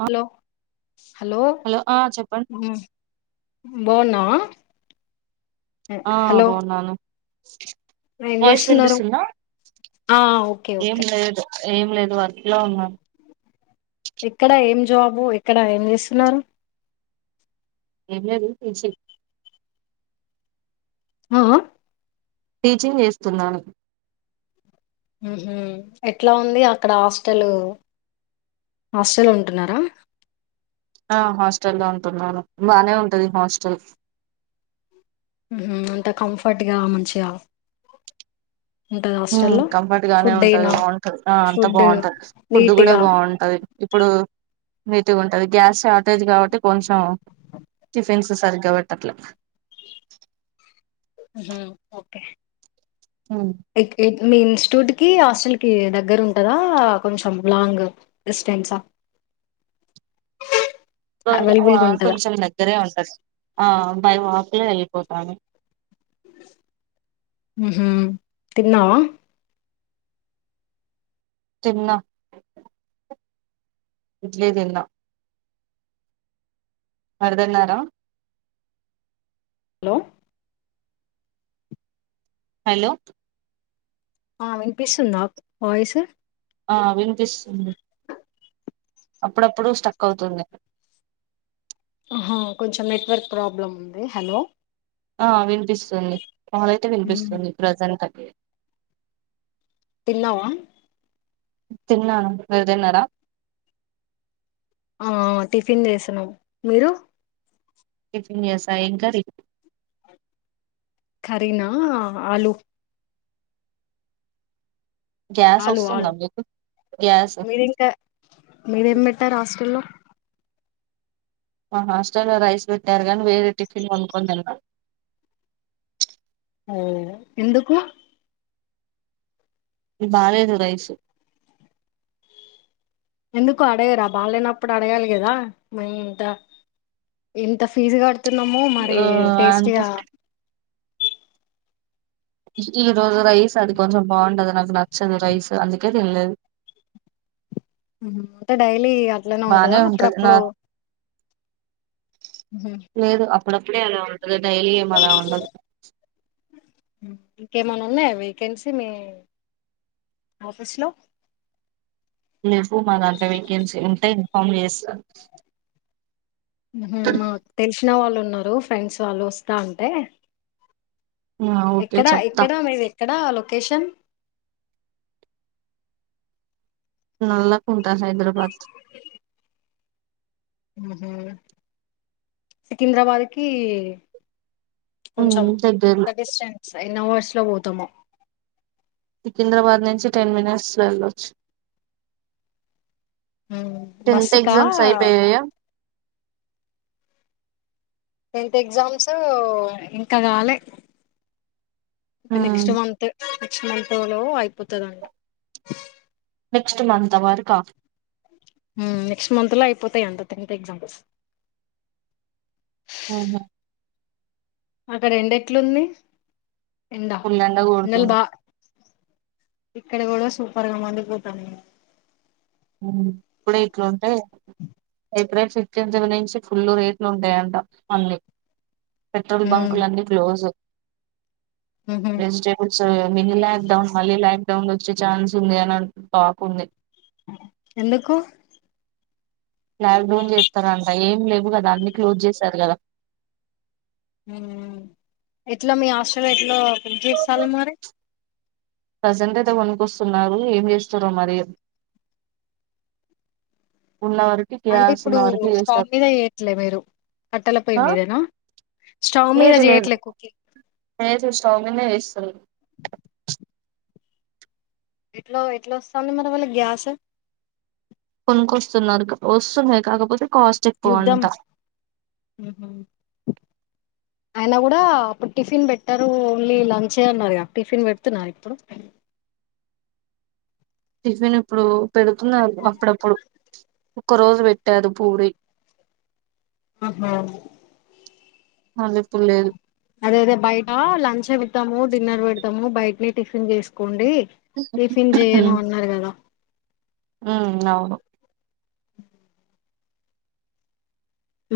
ఆ hello hello ఆ చెప్పండి హు బాగున్నావా ఆ ఆ బాగున్నాను ఏం వాయిస్ చేస్తున్నారు వినిపిస్తుందా ఆ ఓకే ఏం ఓకే లేదు ఏం లేదు వర్క్ లో ఉన్నా ఇక్కడ ఏం జాబ్ ఎక్కడ ఏం చేస్తున్నారు ఏమ్ జాబ్ అ ఆ టీచింగ్ చేస్తున్నాను హుహు ఎట్లా ఉంది అక్కడ హాస్టలు హాస్టల్లో ఉంటున్నారా ఆ హాస్టల్ల్ లో ఉంటున్నాను బానే ఉంటది హాస్టల్ హుహు అంత కంఫర్ట్గా మంచిగా ఉంటది హాస్టల్లో కంఫర్ట్ గానే ఫుడ్ ఉంటది అయినా బాగుంటది అంత ఫుడ్ బాగుంటది ఫుడ్ కూడా నీట్గా బాగుంటది ఇప్పుడు నీటిగా ఉంటది గ్యాస్ షార్టేజ్ కాబట్టి కొంచెం టిఫిన్స్ సరిగ్గా పెట్టట్లే హుహు ఓకే ఉమ్. ఎగ్ ఎత్ మీ ఇన్స్టిట్యూట్ కి హాస్టల్ కి దగ్గర ఉంటదా కొంచెం లాంగ్ డిస్టెన్స్ హ కొ అవైలబుల్ ఆ గా ఉంటదా కొంచెం దగ్గరే ఉంటది ఆ బై వాక్ ఏ వెళ్ళిపోతాను హుహు తిన్నావా తిన్నా ఇడ్లీ తిన్న మీరు తిన్నారా హలో హలో ఆ వినిపిస్తుందా వాయిస్ ఆ వినిపిస్తుంది అప్పుడప్పుడు స్టక్ అవుతుంది హ కొంచెం నెట్వర్క్ ప్రాబ్లమ్ ఉంది హలో ఆ వినిపిస్తుంది నాదైతే మ్మ్ వినిపిస్తుంది ప్రజెంట్ తిన్నావా తిన్నాను మీరు తిన్నారా ఆ టిఫిన్ వేసినం మీరు టిఫిన్ చేసా ఏం కర్రీ కరీనా ఆలు గ్యాస్ ఆలు వస్తుందా ఆలు మీకు గ్యాస్ మీరు ఇంకా మీరేం పెట్టారు హాస్టల్లో మా హాస్టల్లో లో రైస్ పెట్టారు గాని వేరే టిఫిన్ కొనుక్కొని తిన్న ఓ ఎందుకు ఈ బాలేదు రైసు ఎందుకు అడగరా బాగాలేనప్పుడు అడగాలిి కదా మ ఇంత ఇంత ఫీజు కడుతున్నాము మరి ఆ అంటే టేస్టీగా ఈ రోజు రైస్ అది కొంచెం బాగుండదు నాకు నచ్చదు రైస్ అందుకే తినలేదు [inaudible] అంటే డైలీ అట్లనే బానే ఉంటందా ఉంటది నా అప్పుడప్పుడు ఉహు, లేదు అప్పుడప్పుడే అలా ఉండది డైలీ ఏం అలా ఉండదు ఇంకేమనా ఉన్నాయా వేకెన్సీ మీ ఆఫస్ లో లేవు మా దాంట్లో వేకెన్సీ ఉంటే ఇన్ఫార్మ్ చేస్తా తెలిసిన వాళ్ళు ఉన్నారు ఫ్రెండ్స్ వాళ్ళు వస్తా అంటే ఆ ఓకే ఎక్కడా చెప్తా ఎక్కడా మీది ఎక్కడా లొకేషన్ నల్ల కుంటా హైదరాబాద్ సికింద్రాబాద్ కి కొంచెం ఉమ్ దగ్గరలో ఎంత డిస్టెన్స్ ఎన్ని అవర్స్ లో పోతామో సికింద్రాబాద్ నుంచి టెన్ మినిట్స్ వెళ్ళొచ్చు టెన్త్ బస్సు కా ఎగ్జామ్స్ అయిపోయాయా టెన్త్ ఎగ్జామ్స్ ఇంకా కాలే ఇంకా ఉమ్ నెక్స్ట్ మంత్ నెక్స్ట్ మంత్ లో అయిపోతుందంట నెక్స్ట్ మంత్ వరకా నెక్స్ట్ మంత్ లో అయిపోతాయి అంట టెన్త్ ఎగ్జామ్స్ ఆహా అక్కడ ఎండ ఎట్లుంది ఎండ ఫుల్ ఎండలు కొడుతుంది బా ఇక్కడ కూడా సూపర్గా మందిపోతాము ఇప్పుడే ఇట్లా ఉంటే ఏప్రిల్ ఫిఫ్టీన్ నుంచి ఫుల్ రేట్లు ఉంటాయంట మన్లీ పెట్రోల్ బంకులున్నీ క్లోజ్ ఉహు వెజిటబల్స్ మనిలా ౌన్ మలీ ౌ వచ్చే ఛాన్స్ ఉంది అని టాక్ ఉంది ఎందుకు లాక్ డౌన్ చేస్తారంట ఏం లేవు కదా అన్ని క్లోజ్ చేసారు కదా ఎట్లా మీ హాస్టల్లో ఎట్లో పని చేస్తాల మరి ప్రజెంట్ అయితే కొనుక్కొస్తున్నారు ఏం చేస్తుారో మరి [inaudible] అంటే చేయాల్సిన ఇప్పుడు వరకి స్టాప్ చేశారు మీద వయట్లే మీరు కట్టల పొయ్యి ఆ మీదేనా స్టవ మీద చేయట్లే ఎక్కువకి ఏ స్టంగ్నే వ ఎట్లో ఎట్లా వస్తాంది మరి వాళ్ళ గ్యాస్ కొనుకొస్తున్నారు వస్తున్నాయి కాకపోతే కోస్టక్ యుద్ధం పోందా ఆయన కూడా అప్పుడు టిఫిన్ పెట్టారు ఓన్లీ లంచే అన్నారు టిఫిన్ పెడుతున్నారు ఇప్పుడు టిఫిన్ ఇప్పుడు పెడుతున్నారు అప్పుడప్పుడు ఒక రోజు పెట్టారు పూరి ఆహా అప్పు లేదు అదే అద బయట లంచ్ విడతాము డిన్నర్ పెడతాము బయట ని టిఫిన్ చేసుకోండి టిఫిన్ చెయను అన్నారు కదా ఉ అవును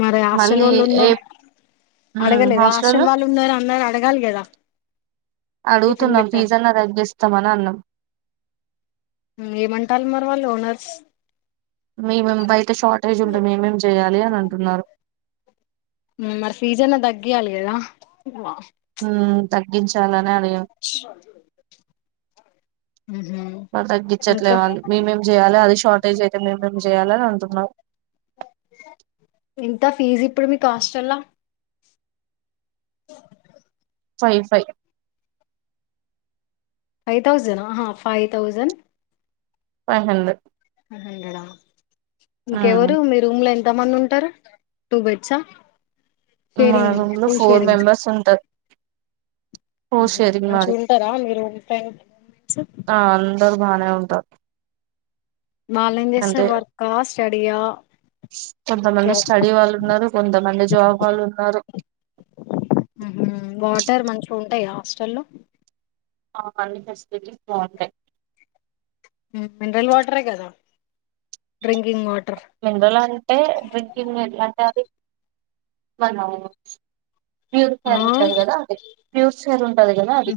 మరి హాస్టల్ మళ్ళీ వాళ్ళు ఏ ఉన్నారు అడగలేదు హాస్టల్ హాస్టల్లో వాళ్ళు ఉన్నారు అన్నారు కల్ గద అడుగుతున్నాం పిజాని తగ్గిస్తామ అని అన్నాం ఏమంటారుి మరి వాళ్ళు ఓనర్స్ మేమేం బయట షార్టేజ్ ఉంటే మేమేం చెయ్యాలి అని అంటున్నారు మరి ఫీజ అన్నా తగ్గియాలి కదా హ తగ్గించాలని ఉహు మళ్ళీ తగ్గించట్లే ఇంకా వాాలి మేమేం చేయాలి అది షార్టేజ్ అయితే మేము మం చెయాలని అంటున్నారు ఇంత ఫీజ్ ఇప్పుడు మీ కాస్ట్ల్లా ఫైన్ ఫైన్్ ఫైవ్ తౌజండ్ ఆ five thousand five hundred hundred ఉమ్ ఇంకెవరు మీ రూమ్ లో పెద్దమంది ఉంటారు టూ బెడ్సా మా షేరింగ్ రూమ్ లో టూ షేరింగ్ ఓ ఉహు శరి మరి మంచిగా ఉంటారా మీ రూమ్ ఫ్రెండ్స్ ఆ అందరు బానే అంట వాళ్ళ ఏం చేస్తారు వర్కా స్టడీయా కొంతమంది జాబ్ స్టడీ వాళ్ళు ఉన్నారు కొంతమంది జాబ్ వాళ్ళు ఉన్నారు వాటర్ మంచిగా ఉంటాయి హాస్టల్ల్లో అన్ని ఫెసిలిటీస్ బాగుంటాయి మినరల్ వాటర్ కదా డ్రింకింగ్ వాట మిందులు అంటే డ్రింకింగ్ ఎట్లాంటే అది మనావు వ్యూర్ ఆ ఉంటంది కదా అది వ్యూసర్ ఉంటది కదా అది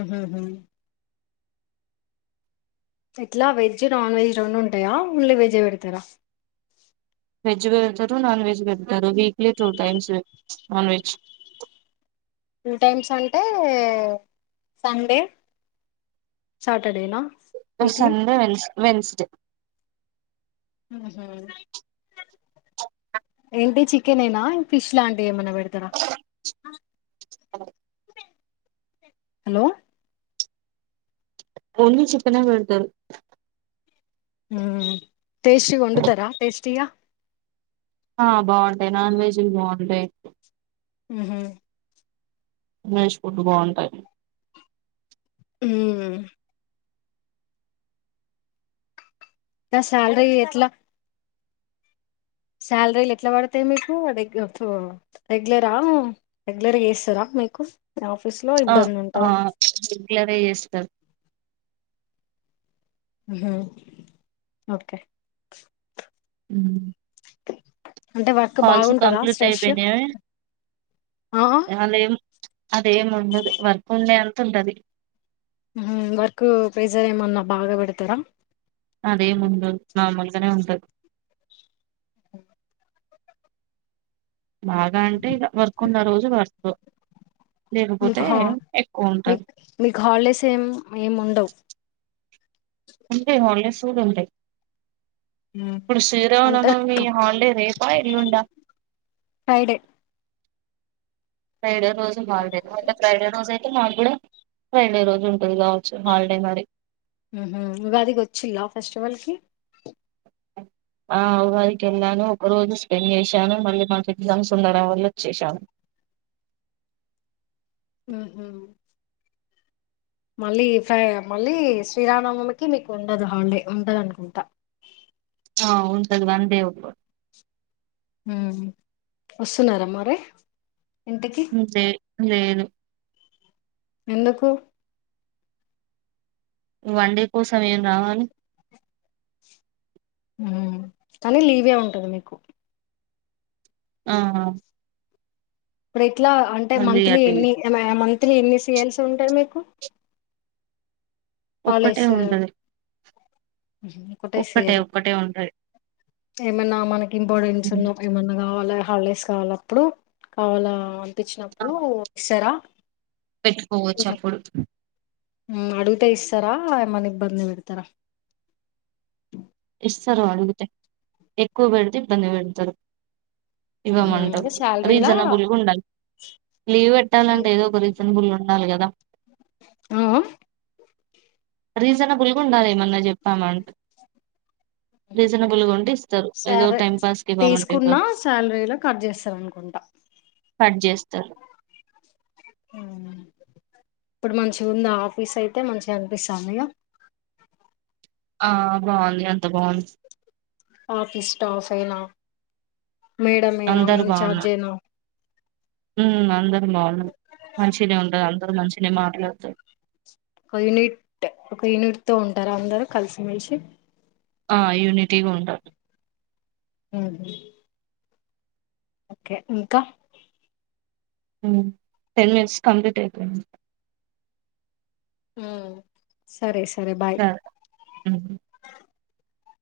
ఆహ ఇట్లా వెజ్ నాన్ వెజ్ రెండు ఉంటాయా ఓన్లీ వెజే పెడతారా వెజ్ వెడతారు నాన్ వెజ్ పెతారు weekly two times non veg two times అంటే సండే సాటర్డేనా ఇ వీక్లీ సండే వెన్స్ వెన్స్డే ఆహా ఏంటి చికెన్ ఏనా ఫిష్ లాంటివి ఏమనా పెడతారా అవు హలో ఒన్వి చెప్పనే వెడుతరు హ టేస్టి ఉండదరా టేస్టీగా ఆ బాగుంటాయి నాన్ వెజ్ బాగుంటాయి ఆ నష్ ఫుట్ బన్ంటా హ నా సాలరీ ఎట్లా శాలరీలు ఎట్లా పడతాయి మీకు రెగ్యులరా రెగ్యులర్గా చేస్తారా మీకు మీ ఆఫీస్ లో ఆ ఇబ్బంది ఆ ఉంటందా రెగ్యులర్ గా చేస్తారు ఓకే ఉ ఓ అంటే వర్క్ బాగుంటదా కంప్లీట్ స్ట్రెస్ అయిపోయినాయి ఆ అదే ఉండదు వర్కు ఉండే అంతంటది వర్క్ ప్రెజర్ ఏమన్నా బాగా పెడతారా అదే ముందు నార్మల్గనే ఉంది బాగా అంటే ఇ వర్క్ ఉండ ఆ రోజు వర్త్ మీకు హ మీ మీకు హాలిడేస్ ఏం ఏం ఉండవు చూడ్రి ఇప్పుడు అంటే శ్రీరవునమ్మా మీ హాలిడే రేపా ఎల్లుండా ఫ్రైడే ఫ్రైడే రోజు మాాలడే అే ఫ్రైడే రోజు అయితే మాకు కూడా రెండే రోజు ఉంటుంది కావచ్చు హాలిడే మరి హ ఇదికి వచ్చిలా ఫెస్టివాల్ కి అ ఆ వారికి వెళ్ళాను ఒక రోజు స్పెండ్ చేసాను మళ్ళీ మాకు ఎగ్జామ్ సుందరం వల్ల వచ్చసాను ఆ మళ్ళీ ఫ మళ్ళీ శ్రీరానవమికి మీకు ఉండదు హాల్డీ ఉండదు అనుకుంటా ఆ ఉసది వందే ఒ వస్తున్నారామ్ మరి ఇంటికి లే లేదు ఎందుకు వన్డే కోసం ఏం రాహుల్ కానీ లీవే ఉంటది మీకు ఆ ఇప్పుడు ఇట్లా అంటే మళ్ళీ మంత్లీ అటు ఎన్ని మంత్లీ ఎన్ని సేల్స్ ఉంటాయి మీకు ఒక్కటే హాలిడేస్ ఉండదు ఒకటే సేల్ ఒక్కటే ఉంటది ఏమన్నా మనకి ఇంపార్టెన్స్ ఉన్నా ఏమన్నా కావాల హాలిడేస్ కావాలప్పుడు కావాల ఆ అనిపించినప్పుడు ఇస్తారా పెట్టుకోవచ్చు అప్పుడు అడుగుతే ఇస్తారా మనిబ్బంది విడతార ఇస్తారు అడిగితే ఎక్కువ పెడితే ఇబ్బంది పెడతారు ఉహు, ఇంకా ఇవ్వమంటారు శాలరీలా రీజనబుల్ గుండాలి లీవ్ పెట్టాలంటే ఏదో ఒక రీజనబుల్ ఉండాలి కదా ఆ రీజనబుల్గాండాలేమన్నా చెప్పామంట రీజనబుల్గా ఉంటే ఇస్తారు ఏదో సరే టైం పాస్కి బామంటే తీసుకున్న సారు శాలరీలో కట్ చేస్తారు అనుకుంటా కట్ చేస్తారు ఉమ్, ఇప్పుడు మంచి ఉంది ఆఫీస్ అయితే మంచిగా కనిపిస్తా మ్యో ఆ బాగుంది అంత బాగుంది ఆఫీస్ స్టాఫ్ అయినా మేడం అయినా మీ ఇన్ చార్జ్ అయినా ఉ అందరం బగు మనుషనే ఉండ అందర మనుషనే మారలేదు ఒక యూనిట్ ఒక యూనిట్ తో ఉంటారు అందరు కలిసిమెలిసి ఆ యునిటీగా ఉండ ఉమ్ ఓకే ఇంకా టెన్ మనిట్స్ కంప్లీట్ అయిపో ఉమ్ సరే స సరే ఉమ్